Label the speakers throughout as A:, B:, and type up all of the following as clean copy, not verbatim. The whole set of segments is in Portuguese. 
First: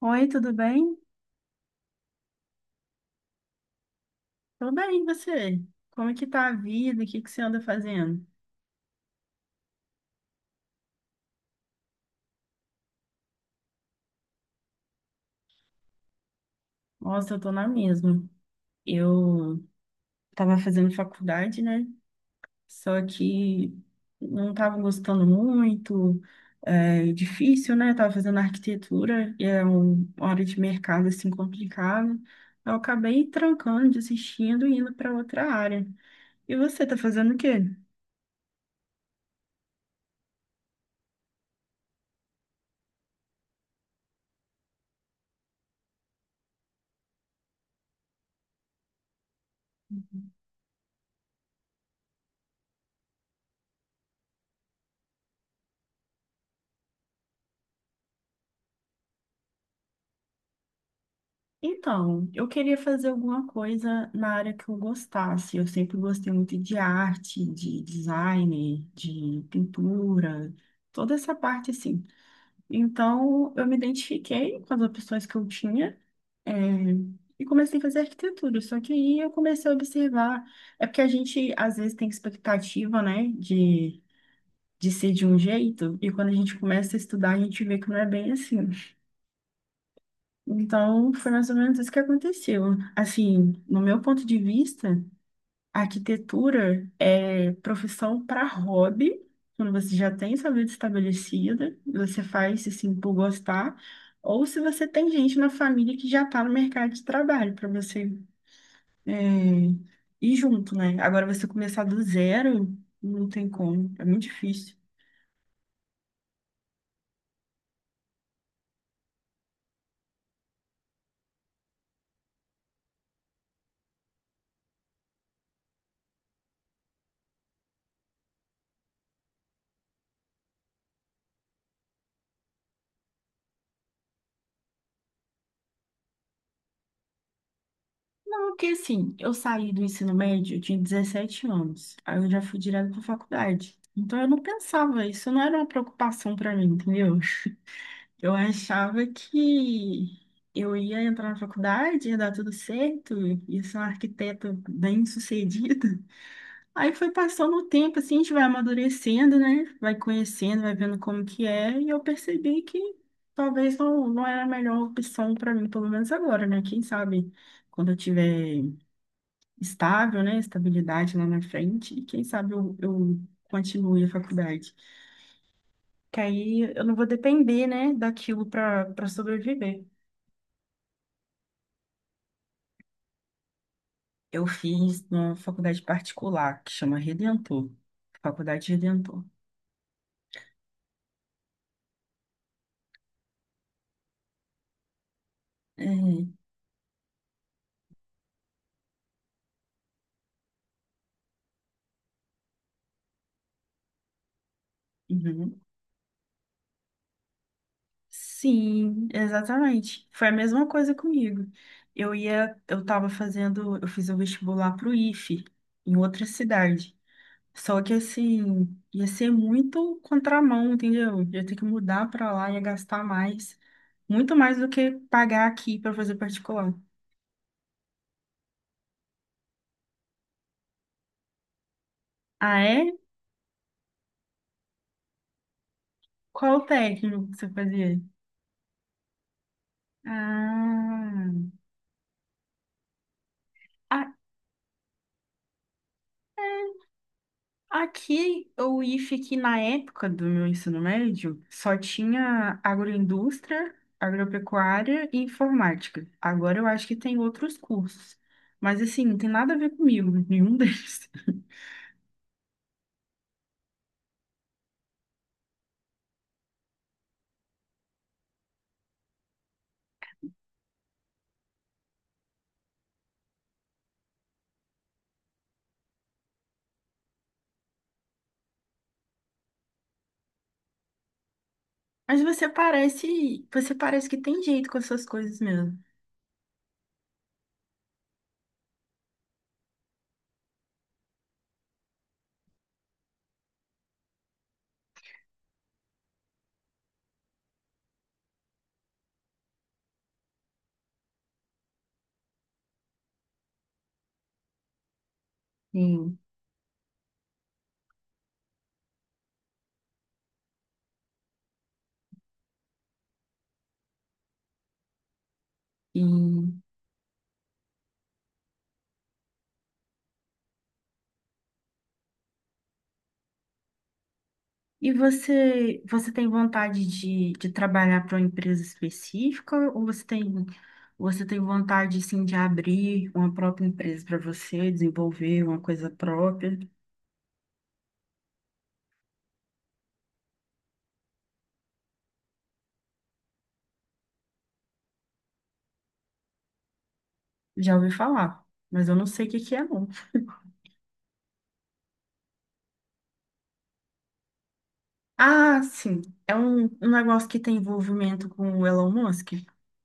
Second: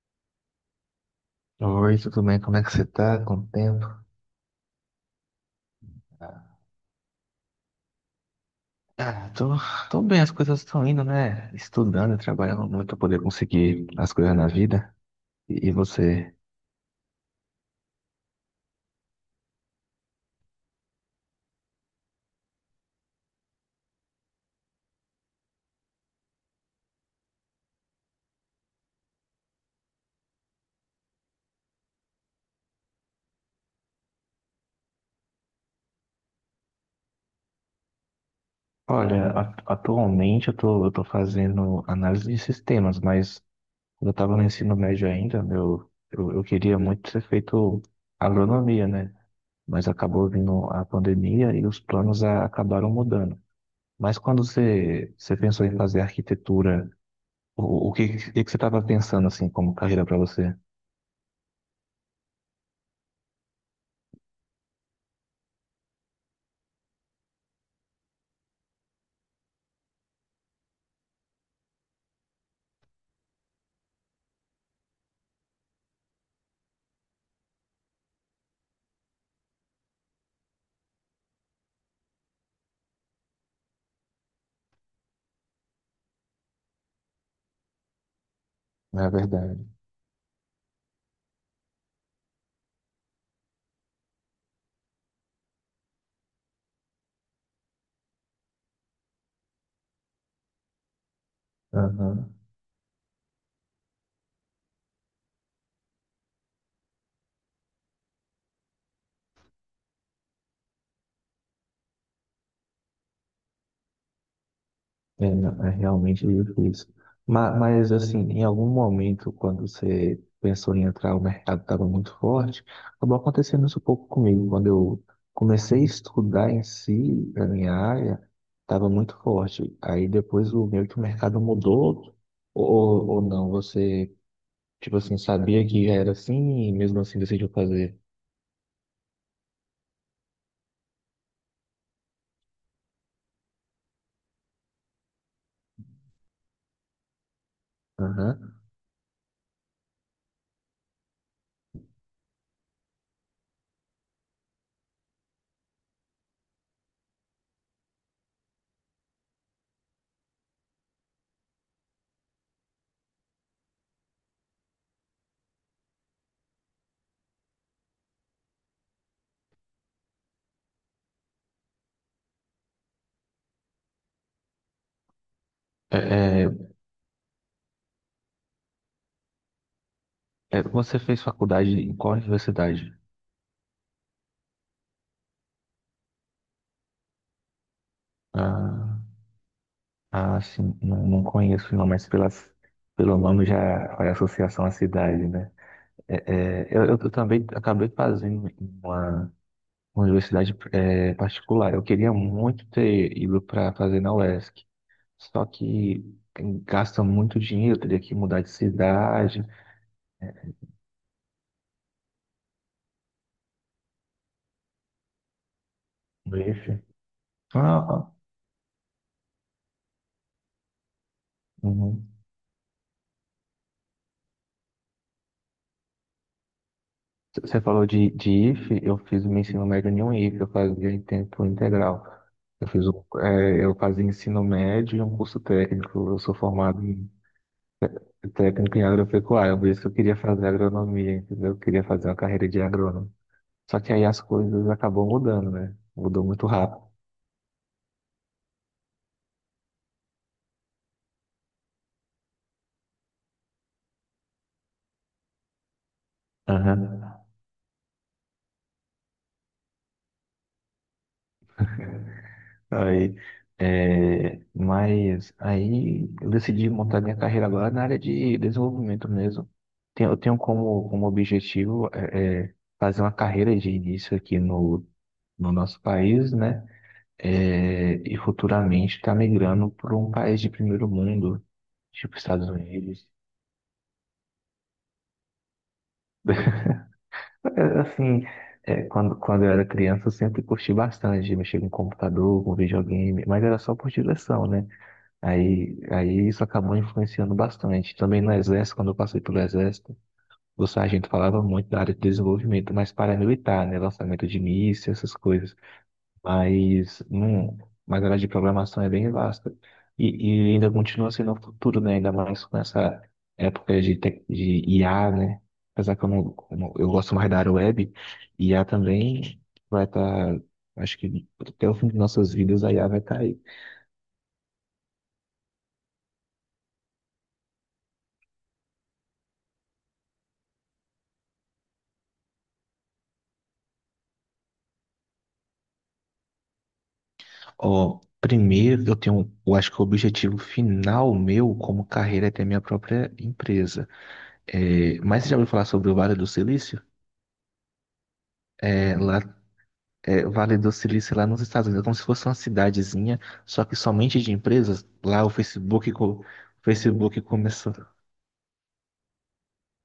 A: Oi, tudo bem?
B: Oi, tudo bem? Como é que você tá? Quanto tempo?
A: Tudo bem, e você? Como é que tá a vida? O que que você anda fazendo?
B: Ah, tô bem, as coisas estão indo, né? Estudando, e trabalhando muito pra poder conseguir as coisas na vida. E você?
A: Nossa, eu tô na mesma. Eu tava fazendo faculdade, né? Só que não tava gostando muito, é difícil, né? Tava fazendo arquitetura e é uma área de mercado assim complicada. Eu acabei trancando, desistindo e indo para outra área. E você tá fazendo o quê?
B: Olha, atualmente eu tô fazendo análise de sistemas, mas quando eu tava no ensino médio ainda, meu, eu queria muito ter feito agronomia, né? Mas acabou vindo a pandemia e os planos acabaram mudando. Mas quando você pensou em fazer arquitetura, o que que você estava pensando assim como carreira para você?
A: Então, eu queria fazer alguma coisa na área que eu gostasse. Eu sempre gostei muito de arte, de design, de pintura, toda essa parte assim. Então, eu me identifiquei com as opções que eu tinha, eh, e comecei a fazer arquitetura. Só que aí eu comecei a observar. É porque a gente, às vezes, tem expectativa, né, de ser de um jeito, e quando a gente começa a estudar, a gente vê que não é bem assim.
B: Na verdade.
A: Então, foi mais ou menos isso que aconteceu. Assim, no meu ponto de vista, a arquitetura é profissão para hobby, quando você já tem sua vida estabelecida, você
B: Aham.
A: faz assim por gostar, ou se você tem gente na família que já está no mercado de trabalho, para você é, ir junto, né? Agora, você começar do zero, não tem como, é muito difícil.
B: É, não, é realmente difícil. Mas assim, em algum momento, quando você pensou em entrar, o mercado estava muito forte. Acabou acontecendo isso um pouco comigo. Quando eu comecei a estudar em si, a minha área, estava muito forte. Aí depois o meio que o mercado mudou, ou não? Você, tipo assim, sabia que era assim e mesmo assim decidiu fazer?
A: Porque assim, eu saí do ensino médio, eu tinha 17 anos. Aí eu já fui direto para faculdade. Então eu não pensava, isso não era uma preocupação para mim, entendeu? Eu
B: Aham.
A: achava que eu ia entrar na faculdade, ia dar tudo certo, ia ser uma arquiteta bem-sucedida. Aí foi passando o tempo, assim, a gente vai amadurecendo, né? Vai conhecendo, vai vendo como que é, e eu percebi que talvez não, não era a melhor opção para mim, pelo menos agora, né? Quem sabe quando eu tiver estável, né? Estabilidade lá na frente, e quem sabe eu continue a faculdade.
B: É,
A: Que
B: é,
A: aí eu não vou depender, né, daquilo para sobreviver.
B: É, você fez faculdade em qual universidade?
A: Eu fiz numa faculdade particular, que chama Redentor, Faculdade
B: Ah,
A: Redentor.
B: ah sim, não conheço não, pelo nome já faz associação à cidade, né?
A: É.
B: É, é, eu também acabei fazendo em uma uma universidade particular. Eu queria muito ter ido para fazer na UESC, só
A: Uhum.
B: que gasta muito dinheiro, teria que mudar de
A: Sim,
B: cidade.
A: exatamente. Foi a mesma coisa comigo. Eu ia, eu estava fazendo, eu fiz o vestibular para o IFE, em outra
B: Vixe.
A: cidade.
B: Ah,
A: Só que
B: ah,
A: assim, ia ser muito contramão, entendeu? Ia ter que
B: uhum.
A: mudar para lá, ia gastar mais, muito mais do que pagar aqui para fazer particular.
B: Você falou de IF, eu fiz o meu ensino médio em um IF, eu fazia em tempo integral.
A: Ah,
B: Eu fiz,
A: é?
B: eu fazia ensino médio e um curso técnico. Eu sou
A: Qual o
B: formado em
A: técnico que você fazia?
B: técnico em agropecuária, por isso que eu queria fazer agronomia,
A: Ah,
B: entendeu? Eu queria fazer uma carreira de agrônomo. Só que aí
A: a-
B: as coisas acabam mudando, né? Mudou muito rápido.
A: aqui o IF aqui na época do meu ensino médio só tinha agroindústria, agropecuária e informática. Agora eu acho que tem
B: Aham.
A: outros cursos, mas assim, não tem nada a ver comigo, nenhum deles.
B: Aí, mas aí eu decidi montar minha carreira agora na área de desenvolvimento mesmo. Eu tenho como objetivo fazer uma carreira de início aqui no, no nosso país, né? É, e futuramente estar migrando para um país de primeiro mundo, tipo
A: Mas você
B: Estados Unidos.
A: parece, você parece que tem jeito com essas coisas mesmo.
B: É, assim, quando, quando eu era criança, eu sempre curti bastante mexer com computador, com videogame, mas era só por diversão, né? Aí isso acabou influenciando bastante. Também no exército, quando eu passei pelo exército, o sargento falava muito da área de desenvolvimento, mas paramilitar, né? Lançamento de mísseis, essas coisas.
A: Sim.
B: Mas, hum, mas a área de programação é bem vasta. E ainda continua sendo o futuro, né? Ainda mais com essa época de IA, né? Apesar
A: E,
B: que eu eu gosto mais da área web, IA também vai estar, acho que até o fim de nossas vidas a IA vai estar aí.
A: e você tem vontade de trabalhar para uma empresa específica ou você tem vontade assim de abrir uma própria empresa para você, desenvolver uma coisa própria?
B: Ó, primeiro eu tenho, eu acho que o objetivo final meu como carreira é ter minha própria empresa. É, mas você já ouviu falar sobre o Vale do Silício?
A: Já ouvi falar, mas eu
B: É,
A: não
B: lá,
A: sei o que que é não.
B: o Vale do Silício lá nos Estados Unidos, é como se fosse uma cidadezinha, só que somente de empresas. Lá o
A: Ah, sim, é um
B: Facebook
A: negócio que tem
B: começou.
A: envolvimento com o Elon Musk.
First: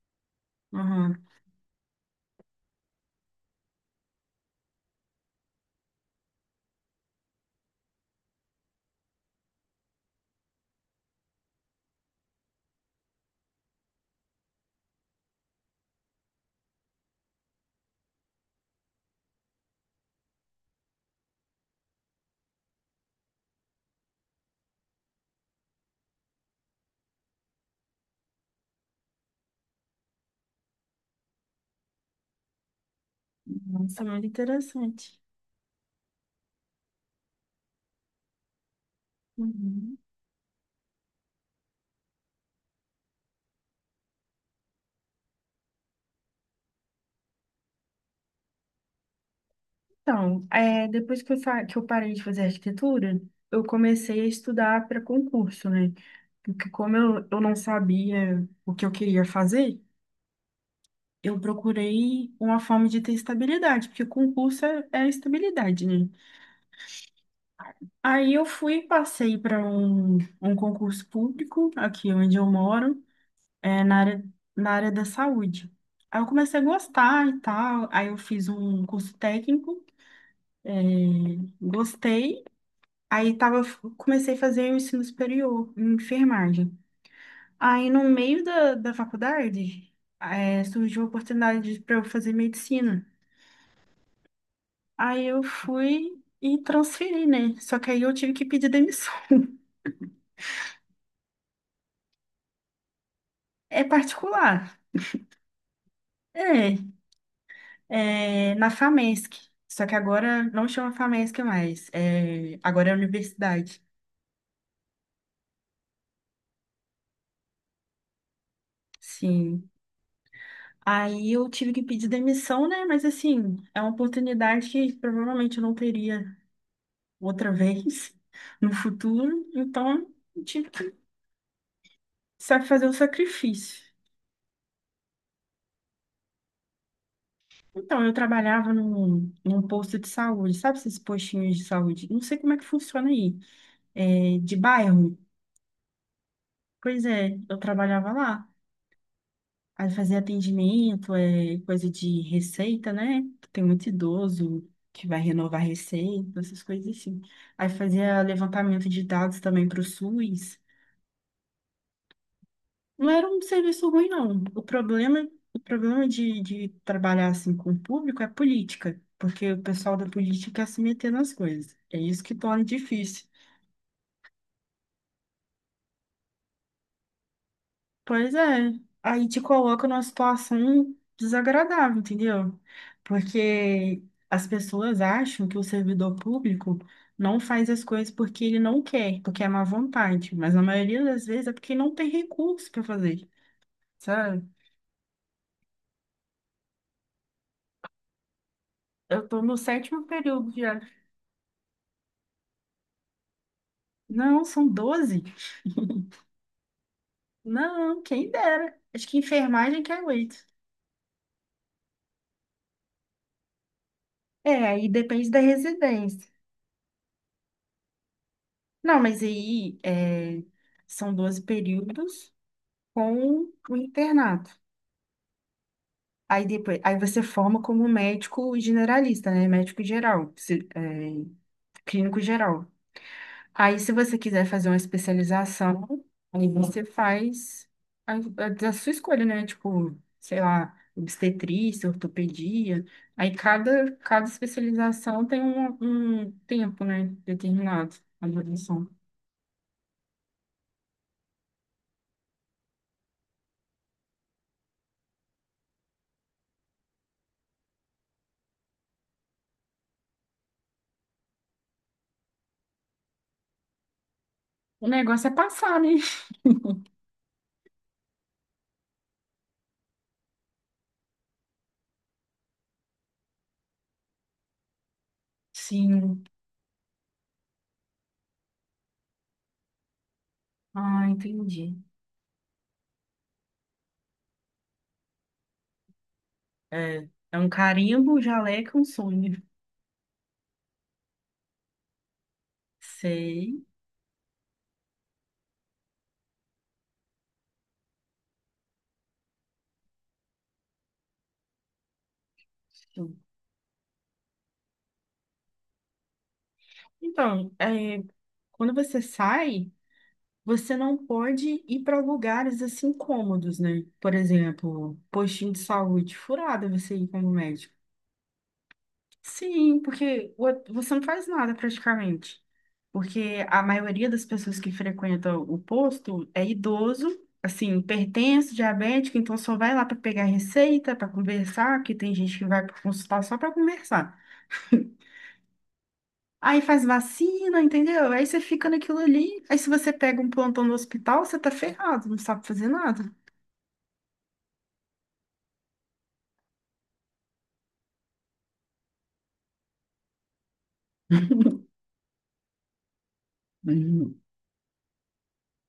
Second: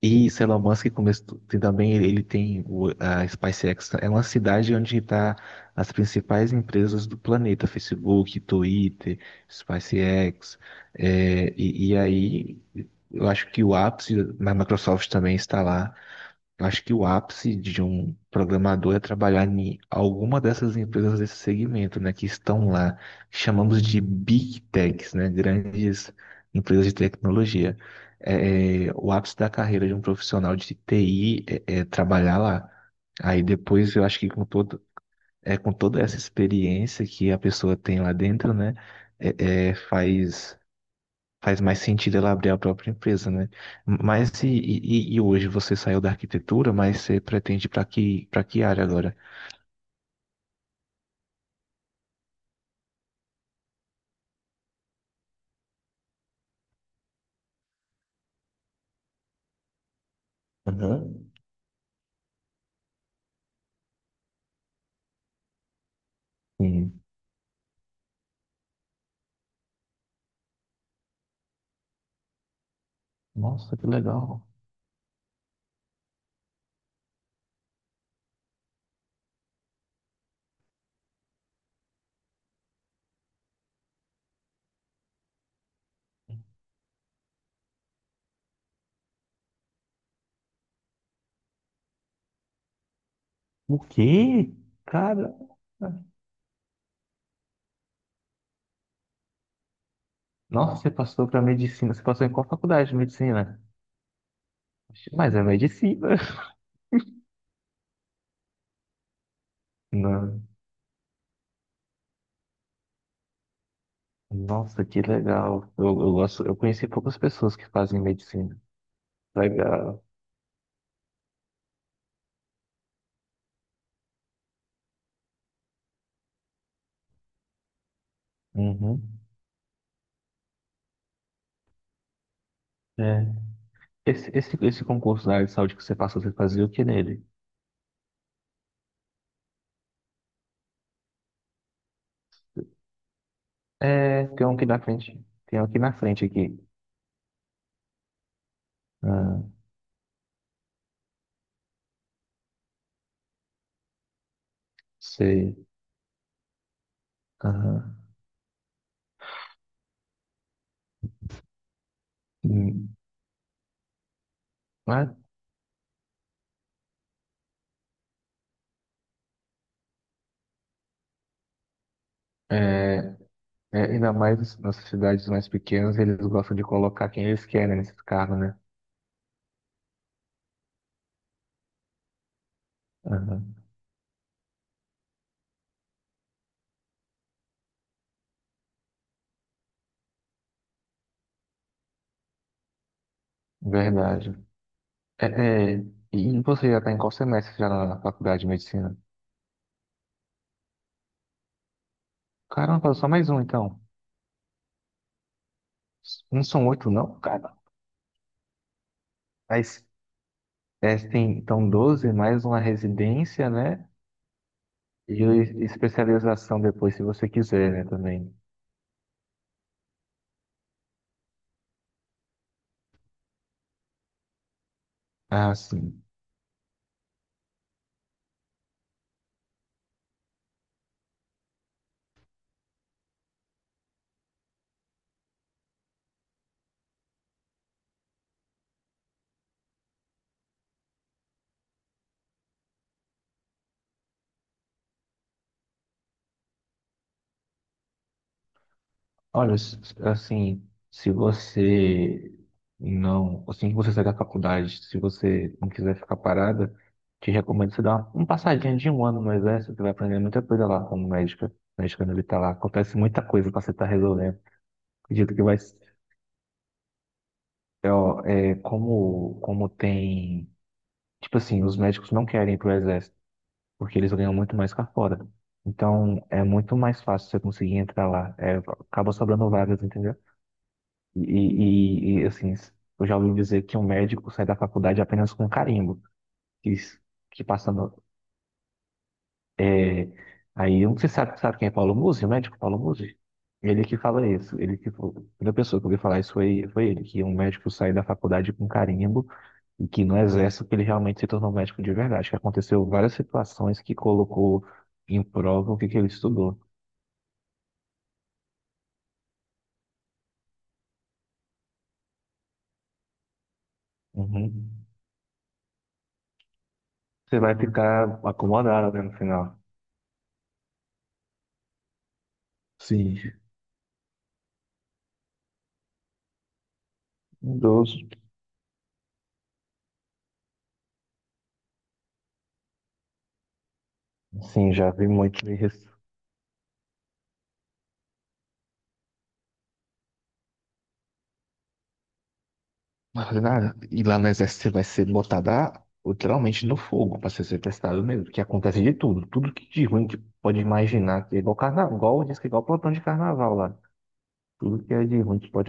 B: E esse Elon Musk
A: Uhum.
B: começou, tem também ele tem a SpaceX, é uma cidade onde está as principais empresas do planeta, Facebook, Twitter, SpaceX, e aí eu acho que o ápice da Microsoft também está lá. Eu acho que o ápice de um programador é trabalhar em alguma dessas empresas desse segmento, né, que estão lá, que chamamos de Big Techs, né, grandes empresas de tecnologia. O ápice da carreira de um profissional de TI é trabalhar lá. Aí depois
A: Nossa,
B: eu acho
A: muito
B: que
A: interessante.
B: com toda essa experiência que a pessoa tem lá dentro, né, é, é,
A: Uhum.
B: faz faz mais sentido ela abrir a própria empresa, né? Mas e hoje você saiu da arquitetura, mas você pretende para que área agora?
A: Então, depois que eu parei de fazer arquitetura, eu comecei a estudar para concurso, né? Porque como eu não sabia o que eu queria fazer,
B: Uhum.
A: eu procurei uma forma de ter estabilidade, porque concurso é estabilidade, né?
B: Sim.
A: Aí eu fui, passei para um concurso público, aqui onde eu moro,
B: Nossa,
A: é,
B: que
A: na área,
B: legal.
A: na área da saúde. Aí eu comecei a gostar e tal, aí eu fiz um curso técnico, gostei. Aí tava, Comecei a fazer o ensino superior em enfermagem. Aí no meio da faculdade, surgiu a oportunidade para eu fazer medicina.
B: O quê?
A: Aí
B: Cara,
A: eu fui e transferi, né? Só que aí eu tive que pedir demissão.
B: nossa, você passou para medicina. Você passou em qual faculdade de medicina?
A: É particular.
B: Mas é medicina.
A: É, é na FAMESC. Só que agora
B: Não.
A: não chama FAMESC mais. É, agora é universidade.
B: Nossa, que legal. Eu gosto, eu conheci poucas pessoas que fazem medicina.
A: Sim.
B: Legal.
A: Aí eu tive que pedir demissão, né? Mas assim, é uma oportunidade que provavelmente eu não teria outra vez no
B: Uhum.
A: futuro, então eu tive que fazer o
B: É.
A: sacrifício.
B: Esse concurso da área de saúde que você passou, você fazia o que nele?
A: Então, eu trabalhava num posto de saúde, sabe esses postinhos de saúde? Não sei como é que funciona aí,
B: É, tem um
A: de
B: aqui na
A: bairro.
B: frente. Tem um aqui na frente aqui.
A: Pois é, eu trabalhava lá.
B: Ah,
A: Aí fazia atendimento, coisa de receita, né? Tem muito idoso que vai
B: sei.
A: renovar receita, essas coisas assim. Aí
B: Aham.
A: fazia levantamento de dados também para o SUS.
B: Hum,
A: Não era um serviço ruim, não. O
B: mas,
A: problema, o problema de trabalhar assim com o público é política, porque o pessoal da política quer se meter nas coisas. É isso que torna
B: É,
A: difícil.
B: é, ainda mais nas cidades mais pequenas, eles gostam de colocar quem eles querem nesses
A: Pois
B: carros, né?
A: é, aí te coloca numa situação desagradável, entendeu?
B: Aham,
A: Porque as pessoas acham que o servidor público não faz as coisas porque ele não quer, porque é má vontade, mas na maioria das vezes é porque não tem recurso para fazer,
B: verdade.
A: sabe?
B: É, é, e você já está em qual semestre já na faculdade de medicina?
A: Eu tô no sétimo período já.
B: Caramba, só mais um então.
A: Não, são 12.
B: Não são oito, não, cara.
A: Não, quem dera. Acho que enfermagem
B: Mas
A: que aguento.
B: tem, então, 12 mais uma residência, né?
A: É, aí depende da residência.
B: Especialização depois, se você quiser, né, também.
A: Não, mas são 12 períodos com o internato.
B: Ah, sim.
A: Aí depois, aí você forma como médico generalista, né? Médico geral, clínico geral. Aí, se você quiser fazer uma especialização, aí você faz a, a da sua escolha, né? Tipo, sei lá, obstetrícia, ortopedia. Aí, cada especialização tem um tempo, né? Determinado, a duração.
B: Olha, s- assim, se você não, assim que você sair da faculdade, se você não quiser ficar parada, te recomendo você dar uma passadinha de 1 ano no exército. Você vai aprender muita coisa lá como médica, médica militar lá. Acontece muita coisa para você estar resolvendo.
A: O negócio é
B: Acredito que vai,
A: passar, né?
B: como tem, tipo assim, os médicos não querem ir pro exército, porque eles ganham muito mais cá fora.
A: Sim.
B: Então, é muito mais fácil você conseguir entrar lá. É, acaba sobrando vagas, entendeu?
A: Ah,
B: E,
A: entendi.
B: assim, eu já ouvi dizer que um médico sai da faculdade apenas com carimbo, que,
A: É, é
B: que
A: um
B: passando.
A: carimbo, um jaleco, um sonho.
B: É, aí, eu não sei se sabe, sabe quem é Paulo Musi, o médico Paulo Musi?
A: Sei.
B: Ele que fala isso, a primeira pessoa que eu ouvi falar isso foi, foi ele, que um médico sai da faculdade com carimbo e que não exerce o que ele realmente se tornou médico de verdade, que aconteceu várias situações que colocou em prova que ele estudou.
A: Então, quando você sai. Você não pode ir para lugares assim incômodos, né? Por
B: Uhum.
A: exemplo, postinho de saúde furada você ir como
B: Você vai
A: médico.
B: ficar acomodado, né, no final.
A: Sim, porque você não faz nada praticamente.
B: Sim.
A: Porque a maioria das pessoas que frequentam o posto é idoso, assim,
B: Mudou.
A: hipertenso, diabético, então só vai lá para pegar receita, para conversar, que tem gente que vai para consultar só para conversar.
B: Sim, já vi muito isso.
A: Aí faz vacina, entendeu? Aí você fica naquilo ali. Aí se você pega um plantão no hospital, você tá ferrado, não sabe fazer nada.
B: E lá no exército você vai ser botado ah, literalmente no fogo para ser testado mesmo, que acontece de tudo, tudo que de ruim que pode imaginar, que é igual carnaval, igual diz que é igual plantão de carnaval lá.
A: Uhum.
B: Tudo que é de ruim que pode